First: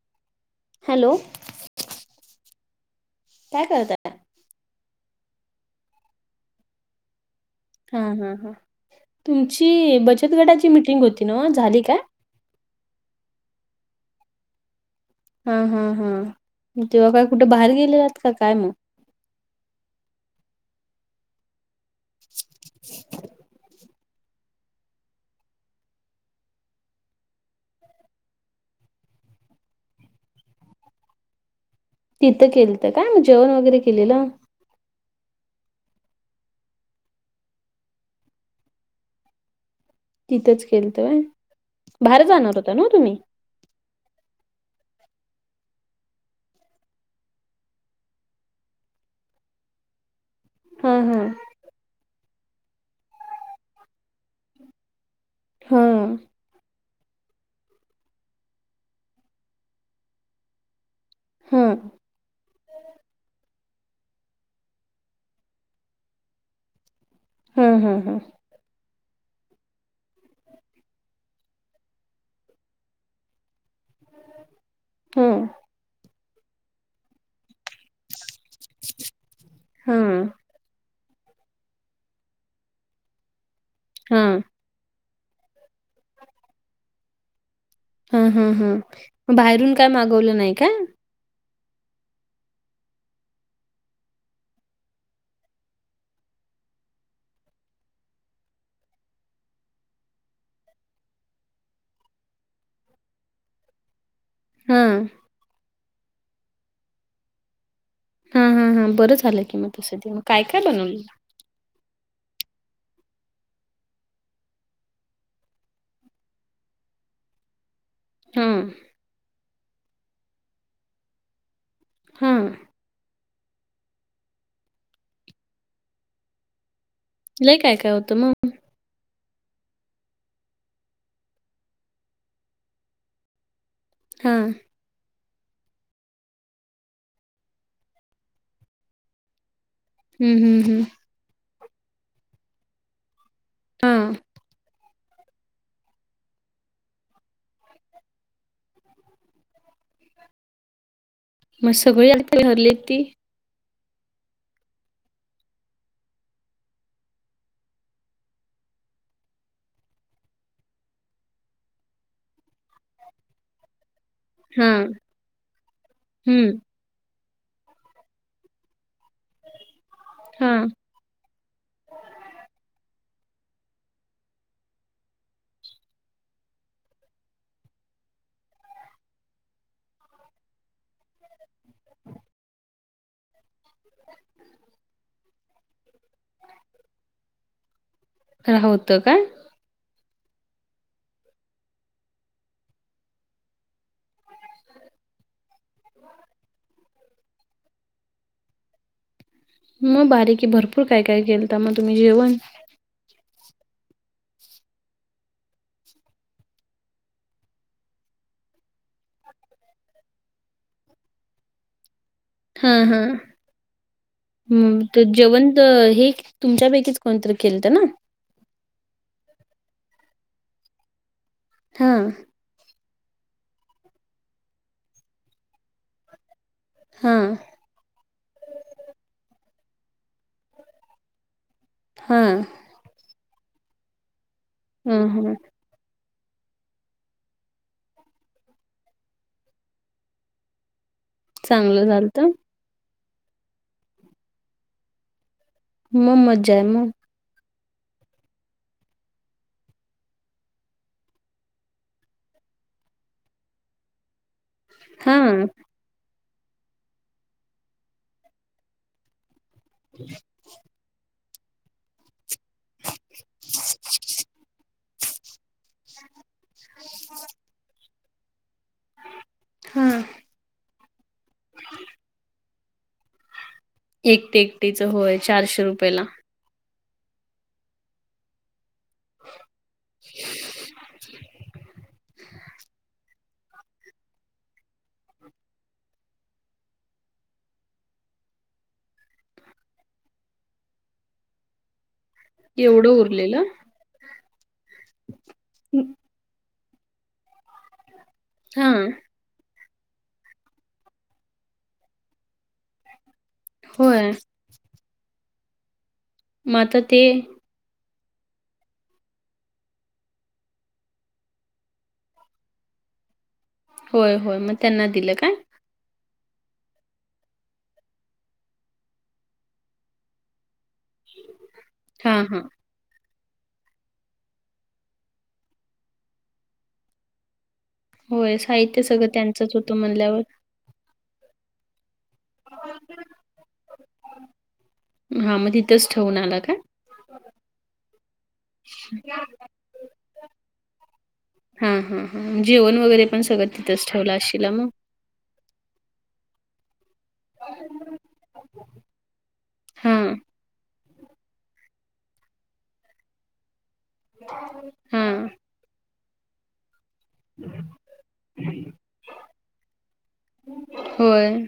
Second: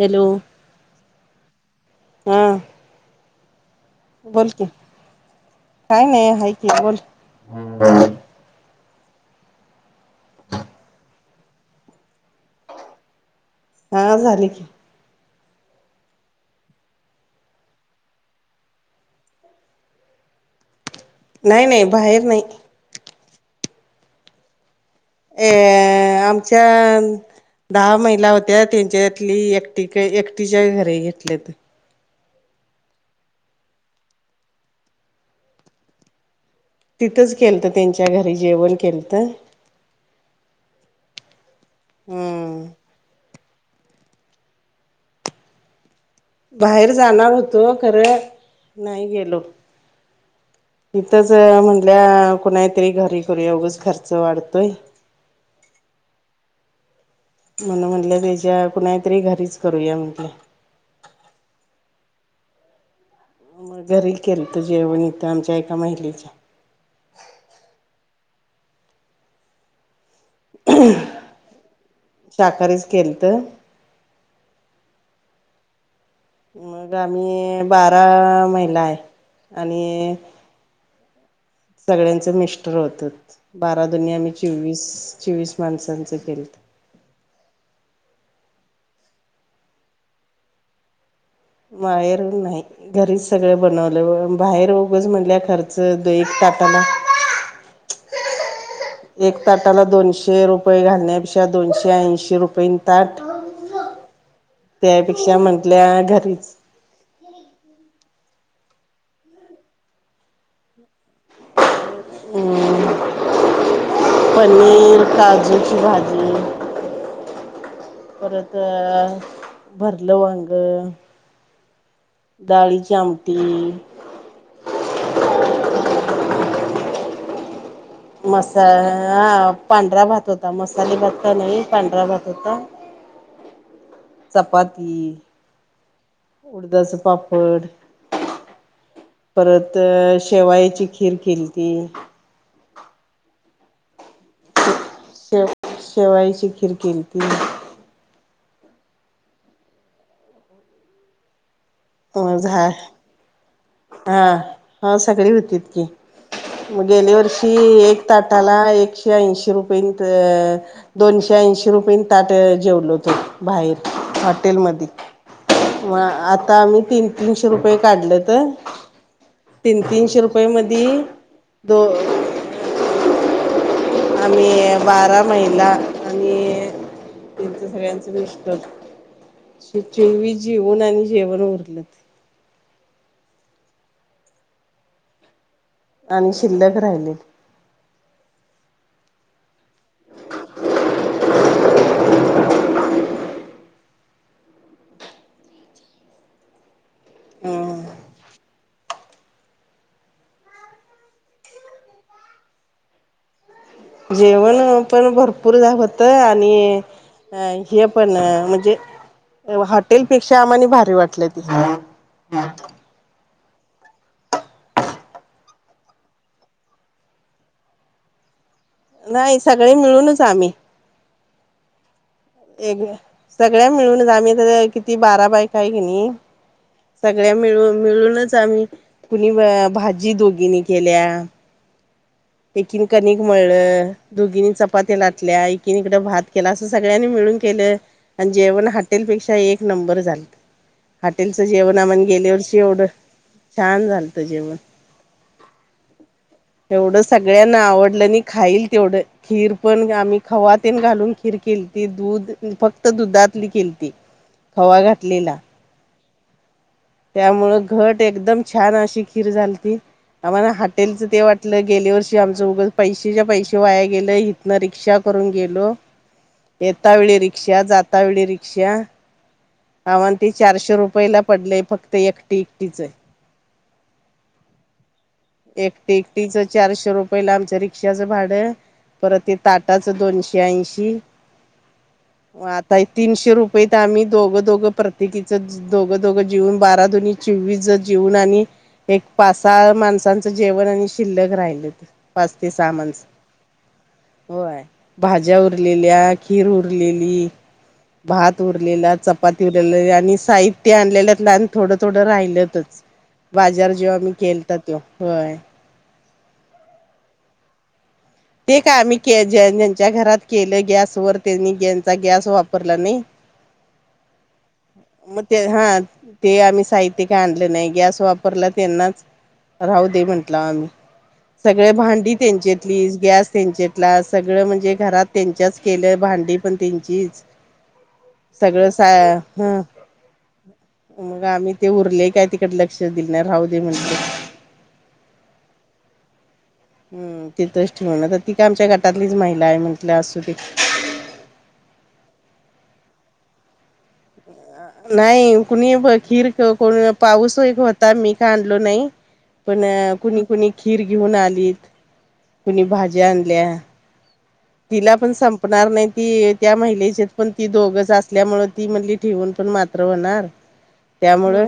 Hello hello हा. काय करताय? बोल कि काय नाही हाय की बोल. हां हां हां तुमची बचतगटाची मिटिंग होती ना ओ झाली काय? हा झालि की. हा हा हा तेव्हा काय कुठं बाहेर गेलेलात का काय? मग नाही नाही बाहेर नाही. हं [inaudible] ए आमच्या दहा महिला होत्या त्यांच्यातली एकटी एकटीच्या घरी घेतलेत. तिथे केलत काय मग जेवण वगैरे केलेलं. तिथंच केलत त्यांच्या घरी जेवण केलत. तिथच केलत व्हय बाहेर जाणार हम्म होता ना तुम्ही? बाहेर जाणार होतो खरं नाही गेलो. हा हा इथच म्हणल्या कुणाच्यातरी घरी करूया उगच खर्च वाढतोय. हा. म्हणून म्हंटलं त्याच्या कुणाच्यातरी घरीच करूया म्हटलं. हां. मग घरी केलंत जेवण इथं आमच्या एका महिलेच्या हा हा हा. शाकाहारीच केलत. हा. मग आम्ही बारा महिला आहे आणि हा सगळ्यांचं मिस्टर होतं बारा दुणे हा आमी चोवीस चोवीस माणसांचं केलत. हा हा हा बाहेरून काय मागवलं नाही काय? बाहेरून नाही. घरीच सगळं बनवलं बाहेर उगच म्हणल्या खर्च द एक ताटाला एक ताटाला दोनशे रुपये घालण्यापेक्षा दोनशे ऐंशी रुपयेन ताट [inaudible] त्यापेक्षा म्हंटल्या घरीच हा हा हा बरं झालंय की मग तस ते मग काय काय बनवलेलं. हम्म. पनीर, काजूची भाजी. हा परत भरलं वांग हा डाळीची आमटी. लयी काय काय होत. मसा हा पांढरा भात होता मसाले भात का नाही पांढरा भात होता. हा चपाती बाकी उडदाच पापड. परत हम्म हम्म हम्म शेवयाची खीर केलती. हा. शेव शेवायची खिर केलती. मग सगळी अ [unintelligible] झा हारलेत ती. हा हो सगळी होतीत की. मग गेली वर्षी एक ताटाला एकशे ऐंशी रुपय होत. दोनशे ऐंशी रुपय ताट जेवलो होत बाहेर. हाटेल हा मध्ये मग हम्म आता आम्ही तीन-तीनशे रुपये काढलत. तीन-तीनशे रुपये हा मधी दो आम्ही बारा महिला आणि त्यांचं सगळ्यांच मिस्टर जेउन आणि जेवण उरलत. [inaudible] आणि शिल्लक राहिले. होतं काय. [inaudible] हं. मग भारी की भरपूर काय काय केलता मग तुम्ही जेवण. जेवण पण भरपूर झा होत आणि अ हे पण म्हणजे हॉटेलपेक्षा आम्हानी भारी वाटलं ते. हा हा. ह तर जेवण हे तुमच्यापैकीच कोणतरी केलत ना. नाही सगळे मिळूनच आम्ही. हा. एक सगळ्या मिळूनच आम्ही तर किती बारा बायका आहे की नाही. हा सगळ्या मिळून मिळूनच आम्ही कुणी भाजी दोघीनी केल्या. हा. एकीनं कणिक मळलं दोघींनी चपात्या हा हा लाटल्या. किन इकडं भात केला असं सगळ्यांनी मिळून केलं. आणि जेवण हॉटेलपेक्षा एक नंबर झालत. हॉटेलचं जेवण चांगलं आमण झालत गेल्या वर्षी एवढं छान झालत जेवण. मग मजा आहे मग. एवढं सगळ्यांना आवडलं आणि खाईल तेवढं. खीर पण आम्ही खवा तेन घालून खीर केलती दूध फक्त दुधातली केलती. [inaudible] खवा हा घातलेला. त्यामुळे घट एकदम छान अशी खीर झालती. [unintelligible] आम्हाला हॉटेलचं ते वाटलं गेल्या वर्षी ती आमचं उगाच पैशाचं पैसे वाया गेलं इतना रिक्षा करून गेलो. येता वेळी रिक्षा जाता जाता वेळी हा आम्हाला ती चारशे रुपयेला पडलय फक्त एकटीचे. एकटी एकटीच होय. चारशे एकटी रुपयाला एकटीच चारशे रुपयेला आमच्या रिक्षाचं भाडं. परत ते ताटाचं दोनशे ऐंशी आणि आता हे तीनशे रुपये येत आम्ही दोघ दोघं प्रत्येकीचच दोघं दोघं जेवून बारा दुने चोवीस जेवून आणि एक पाच सहा माणसं माणसाचं जेवण आणि शिल्लक राहिलं पाच ते सहा एवढं माणसं. उरलेलं होय भाज्या उरलेल्या, खीर उरलेली. भात हा उरलेला, चपाती उरलेली आणि साहित्य आलेल्यातलं आणि थोडं थोडं राहिलेलं. बाजार जेव्हा होय आम्ही केलता तेव्हा होय. मग आता ते ते काय आम्ही के जा ज्यांच्या घरात केलं गॅसवर त्यांनी त्यांचा गॅस वापरला नाही. [inaudible] होय मग त्यांना दिलं मग काय ते हात ते आम्ही साहित्य काय आणलं नाही गॅस वापरला त्यांनाच राहू दे म्हटलं आम्ही. सगळी हा भांडी हा त्यांच्यातलीच. गॅस त्यांच्यातला सगळ म्हणजे घरात त्यांच्याच केलं भांडी पण त्यांचीच होय साहित्य सगळं त्यांच्याच ह होतं म्हणल्यावर. मग आम्ही ते उरलय काय तिकडे लक्ष दिलं नाही राहू दे म्हटलं. हा मग तिथेच ठेवून आला काय? हुम तिथेच ठेवून आलो ती काय आमच्या गटातली महिला ये म्हटलं असू दे हुम हुम जेवण वगैरे पण सगळं तिथेच ठेवलं असशीला मग. नाही कोणी भजन हो कडू नये पाऊस होईल होता मी काय आणलं नाही पण हां, कुणी कुणी खीर घेऊन आली कोणी भाज्या आणल्या तिला पण हां. संपणार नाही ती त्या महिलेच्यात पण ती दोघेच असल्यामुळे ती म्हटली ठेवून पण मात्र होणार. होय. त्यामुळे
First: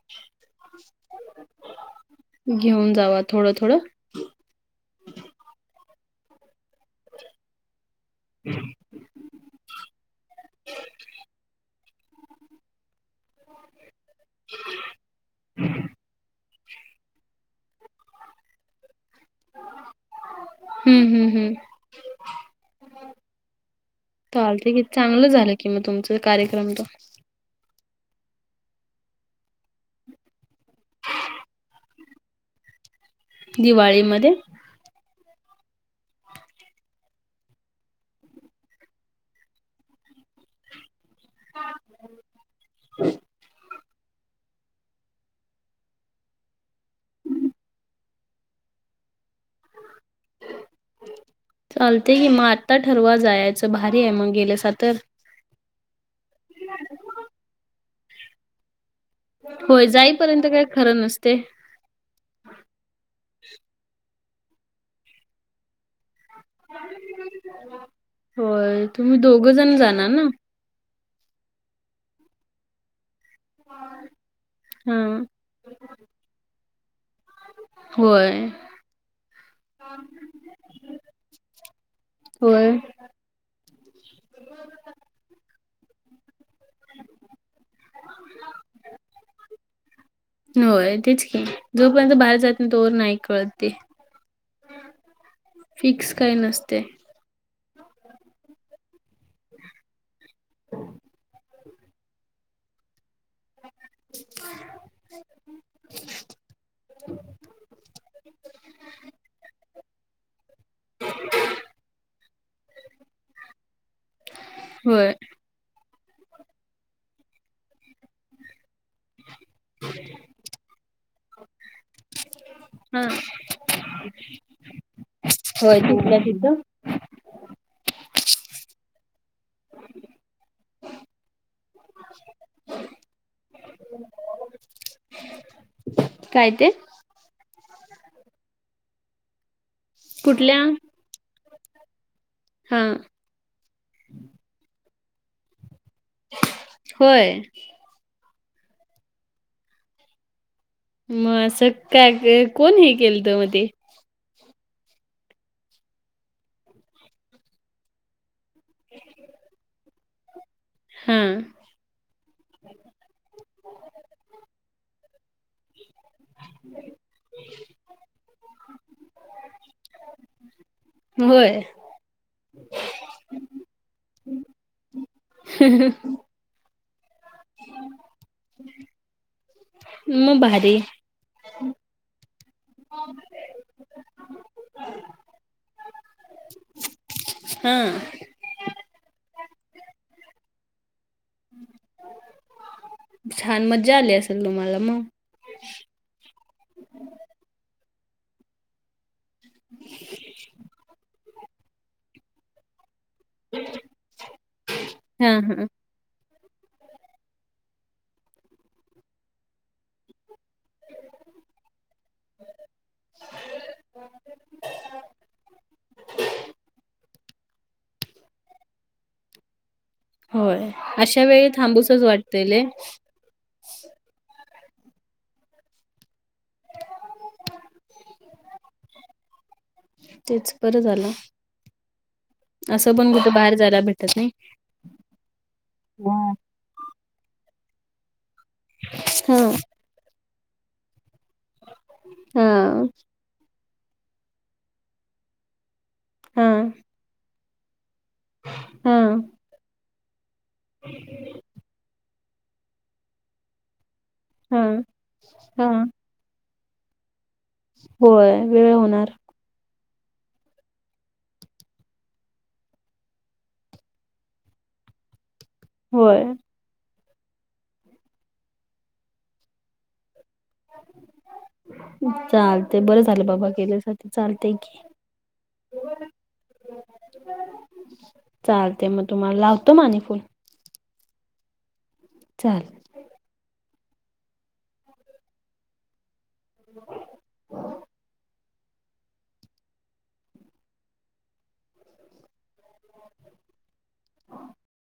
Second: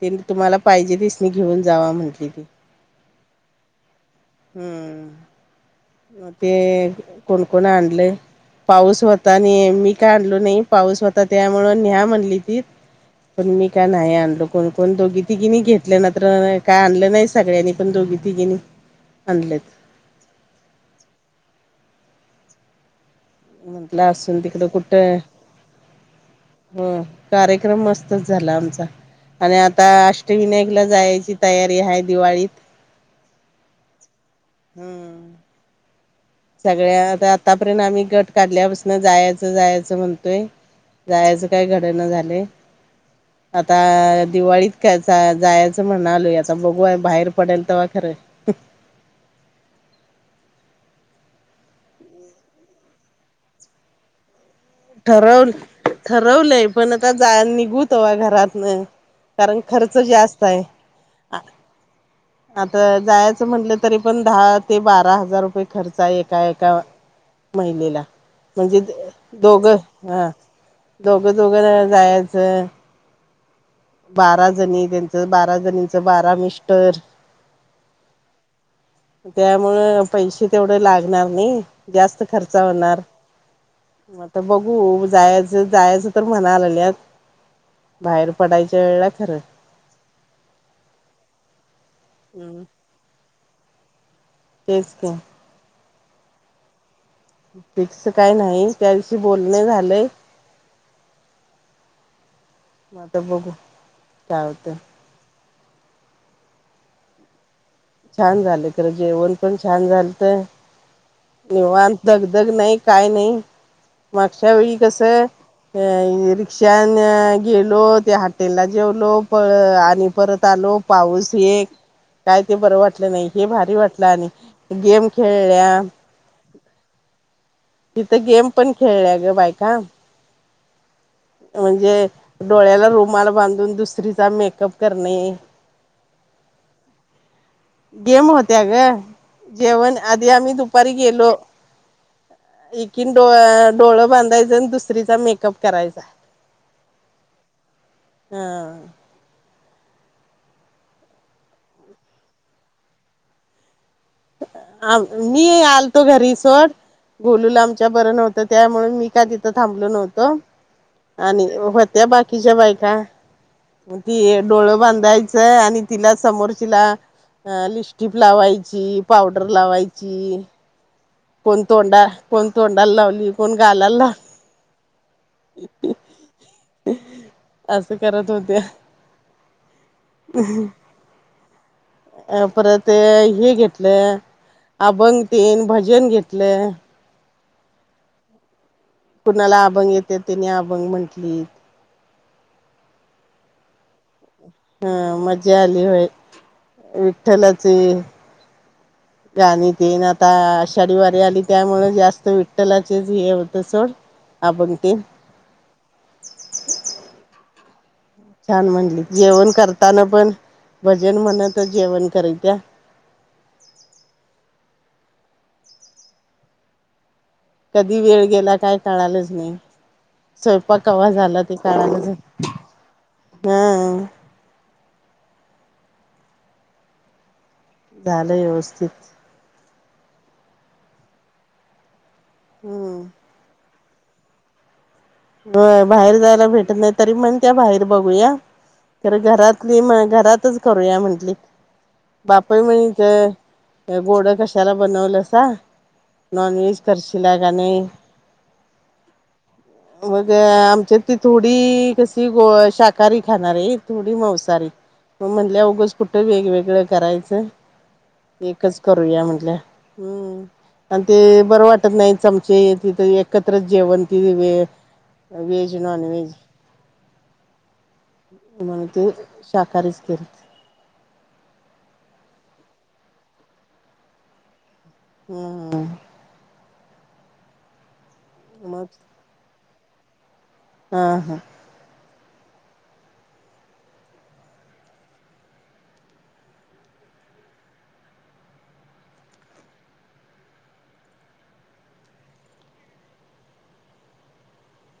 तिनं तुम्हाला पाहिजे ते शनी घेऊन जावा म्हटली. तवा थोडं थोडं हुम ते कोण कोण आणलय पाऊस तानी यांनी काय आणलं नाही पाऊस होता त्यामुळे न्या म्हटली ती. त्यांनी काय नाय आणलं कोण कोण दोघी तिघींनी घेतल्यानंतर काय आणलं नाय सगळ्यांनी पण दोघी तिघींनी आणलंय. हुम हुम हुम. म्हटलं असून तिकडं चालतंय की कुठं चांगलं झालं की मग तुमचं कार्यक्रम तो हुम [unintelligible] कार्यक्रम मस्तच झाला आमचा. आणि आता अष्टविनायकला जायची तयारी आहे दिवाळीत. दिवाळीमध्ये हुम. सगळ्या आता आत्तापर्यंत आम्ही गट काढल्यापासून जायाचं जायचं म्हणतोय. जायचं काय घडणं झाले आ आता दिवाळीत कायचा जायचं म्हणालोय आता बघू आहे बाहेर पडेल तेव्हा खरं. चालते की मग आता ठरवा जायचं भारी आहे मग गेल्या सात ठरव ठरवलंय पण आता जा निघू तवा घरात न. कारण खर्च जास्त आहे. ते आता जायचं म्हटलं तरी पण दहा ते बारा हजार रुपये खर्च आहे. का एका महिलेला म्हणजे होय, तुम्ही दोघं जण जाणार ना? हा [unintelligible] दोघं दोघं जण जायचं. बारा जणी हां. त्यांचं बारा जणीचं बारा मिस्टर. होय. त्यामुळं पैसे तेवढे लागणार नाही जास्त खर्च होय, होणार. आता बघू जायाचं जायचं तर म्हणायला लागल्यात बाहेर पडायच्या वेळेला खरं होय तेच कि जोपर्यंत बाहेर जात हम्म नाही तोवर नाही कळतते. तेच तर. फिक्स काय नसते. फिक्स काय नाही त्याविष बोलणे झालंय. [inaudible] [unintelligible] आता बघू काय होतंय. [inaudible] [unintelligible] [unintelligible] [unintelligible] छान झालं खरं जेवण पण छान झालतं. निवांत धगधग नाही काय नाही मागच्या वेळी होय. कसं अ रिक्षाने गेलो त्या हाटेला जेवलो प आणि परत आलो पाऊस एक. काय ते बरं हां. वाटलं नाही हे भारी वाटलं आणि गेम खेळल्या. [unintelligible] तिथं गेम पण खेळल्या ग बायका. म्हणजे डोळ्याला रुमाल बांधून दुसरीचा मेकअप करणे. काय ते? गेम होत्या ग, जेवण आधी आम्ही कुठल्या दुपारी गेलो. हा एकीन डो डोळ बांधायचं आणि दुसरीचा मेकअप करायचा. होय. हा. मग असं काय कोण हे केलत मगं ते. मी आलतो घरी सोड. गोलूला आमच्या बरं नव्हतं त्यामुळे मी काय तिथं थांबलो नव्हतो हा आणि हो त्या बाकीच्या बायका ती डोळं बांधायचं आणि तिला समोरची ला लिपस्टिक लावायची पावडर लावायची. होय कोण तोंडा कोण तोंडाला लावली कोण गालाला लावली. असं करत होत्या. मग भारी अ परत हे घेतले अभंग तेन भज भजन घेतलं. हा. कुणाला अभंग येते त्यांनी अभंग म्हंटली. छान मजा आली असल. हा मज्जा आली होय विठ्ठलाची गाणी तेन आता आषाढी वारी आली त्यामुळ जास्त विठ्ठलाचे हे होत सोड अभंग ते. हा हा. छान म्हणली जेवण करताना पण भजन म्हणत जेवण करत्या. [inaudible] कधी वेळ गेला काय कळालच नाही. होय स्वयंपाक आवाज अशा आला वेळी तुझा थांबूसच वाटतय लय [unintelligible] झालं व्यवस्थित. तेच बरं झालं. असं पण हम्म कुठे बाहेर जायला भेटत नाही. होयं बाहेर हा जायला भेटत नाही तरी म्हणत्या बाहेर बघूया. खर हा घरातली म घरातच करूया म्हंटली. बापय म्हतय गोड कशाला बनवलंसा. नॉनव्हेज करशीला का नाही. हम्म. मग आमच्या ती थोडी कशी ग शाकाहारी खाणार हाईत. थोडी हा मौसाहारी मगं म्हटल्या हा उगाच कुठं वेगवेगळं करायचं होय वेळ एकच होणार करूया म्हटलं. आणि ते बरं वाटत नाही चमचे तिथ एकत्रच जेवण त व्हेज, नॉन होय व्हेज. म्हणतो शाकाहारीच केले. चालत बरं झालं बाबा गेल्यासाठी, चालते की. हम्मम. चालते मग तुम्हाला लावतो मग आणि फोन. हा हा. चाल. [unintelligible] [inaudible]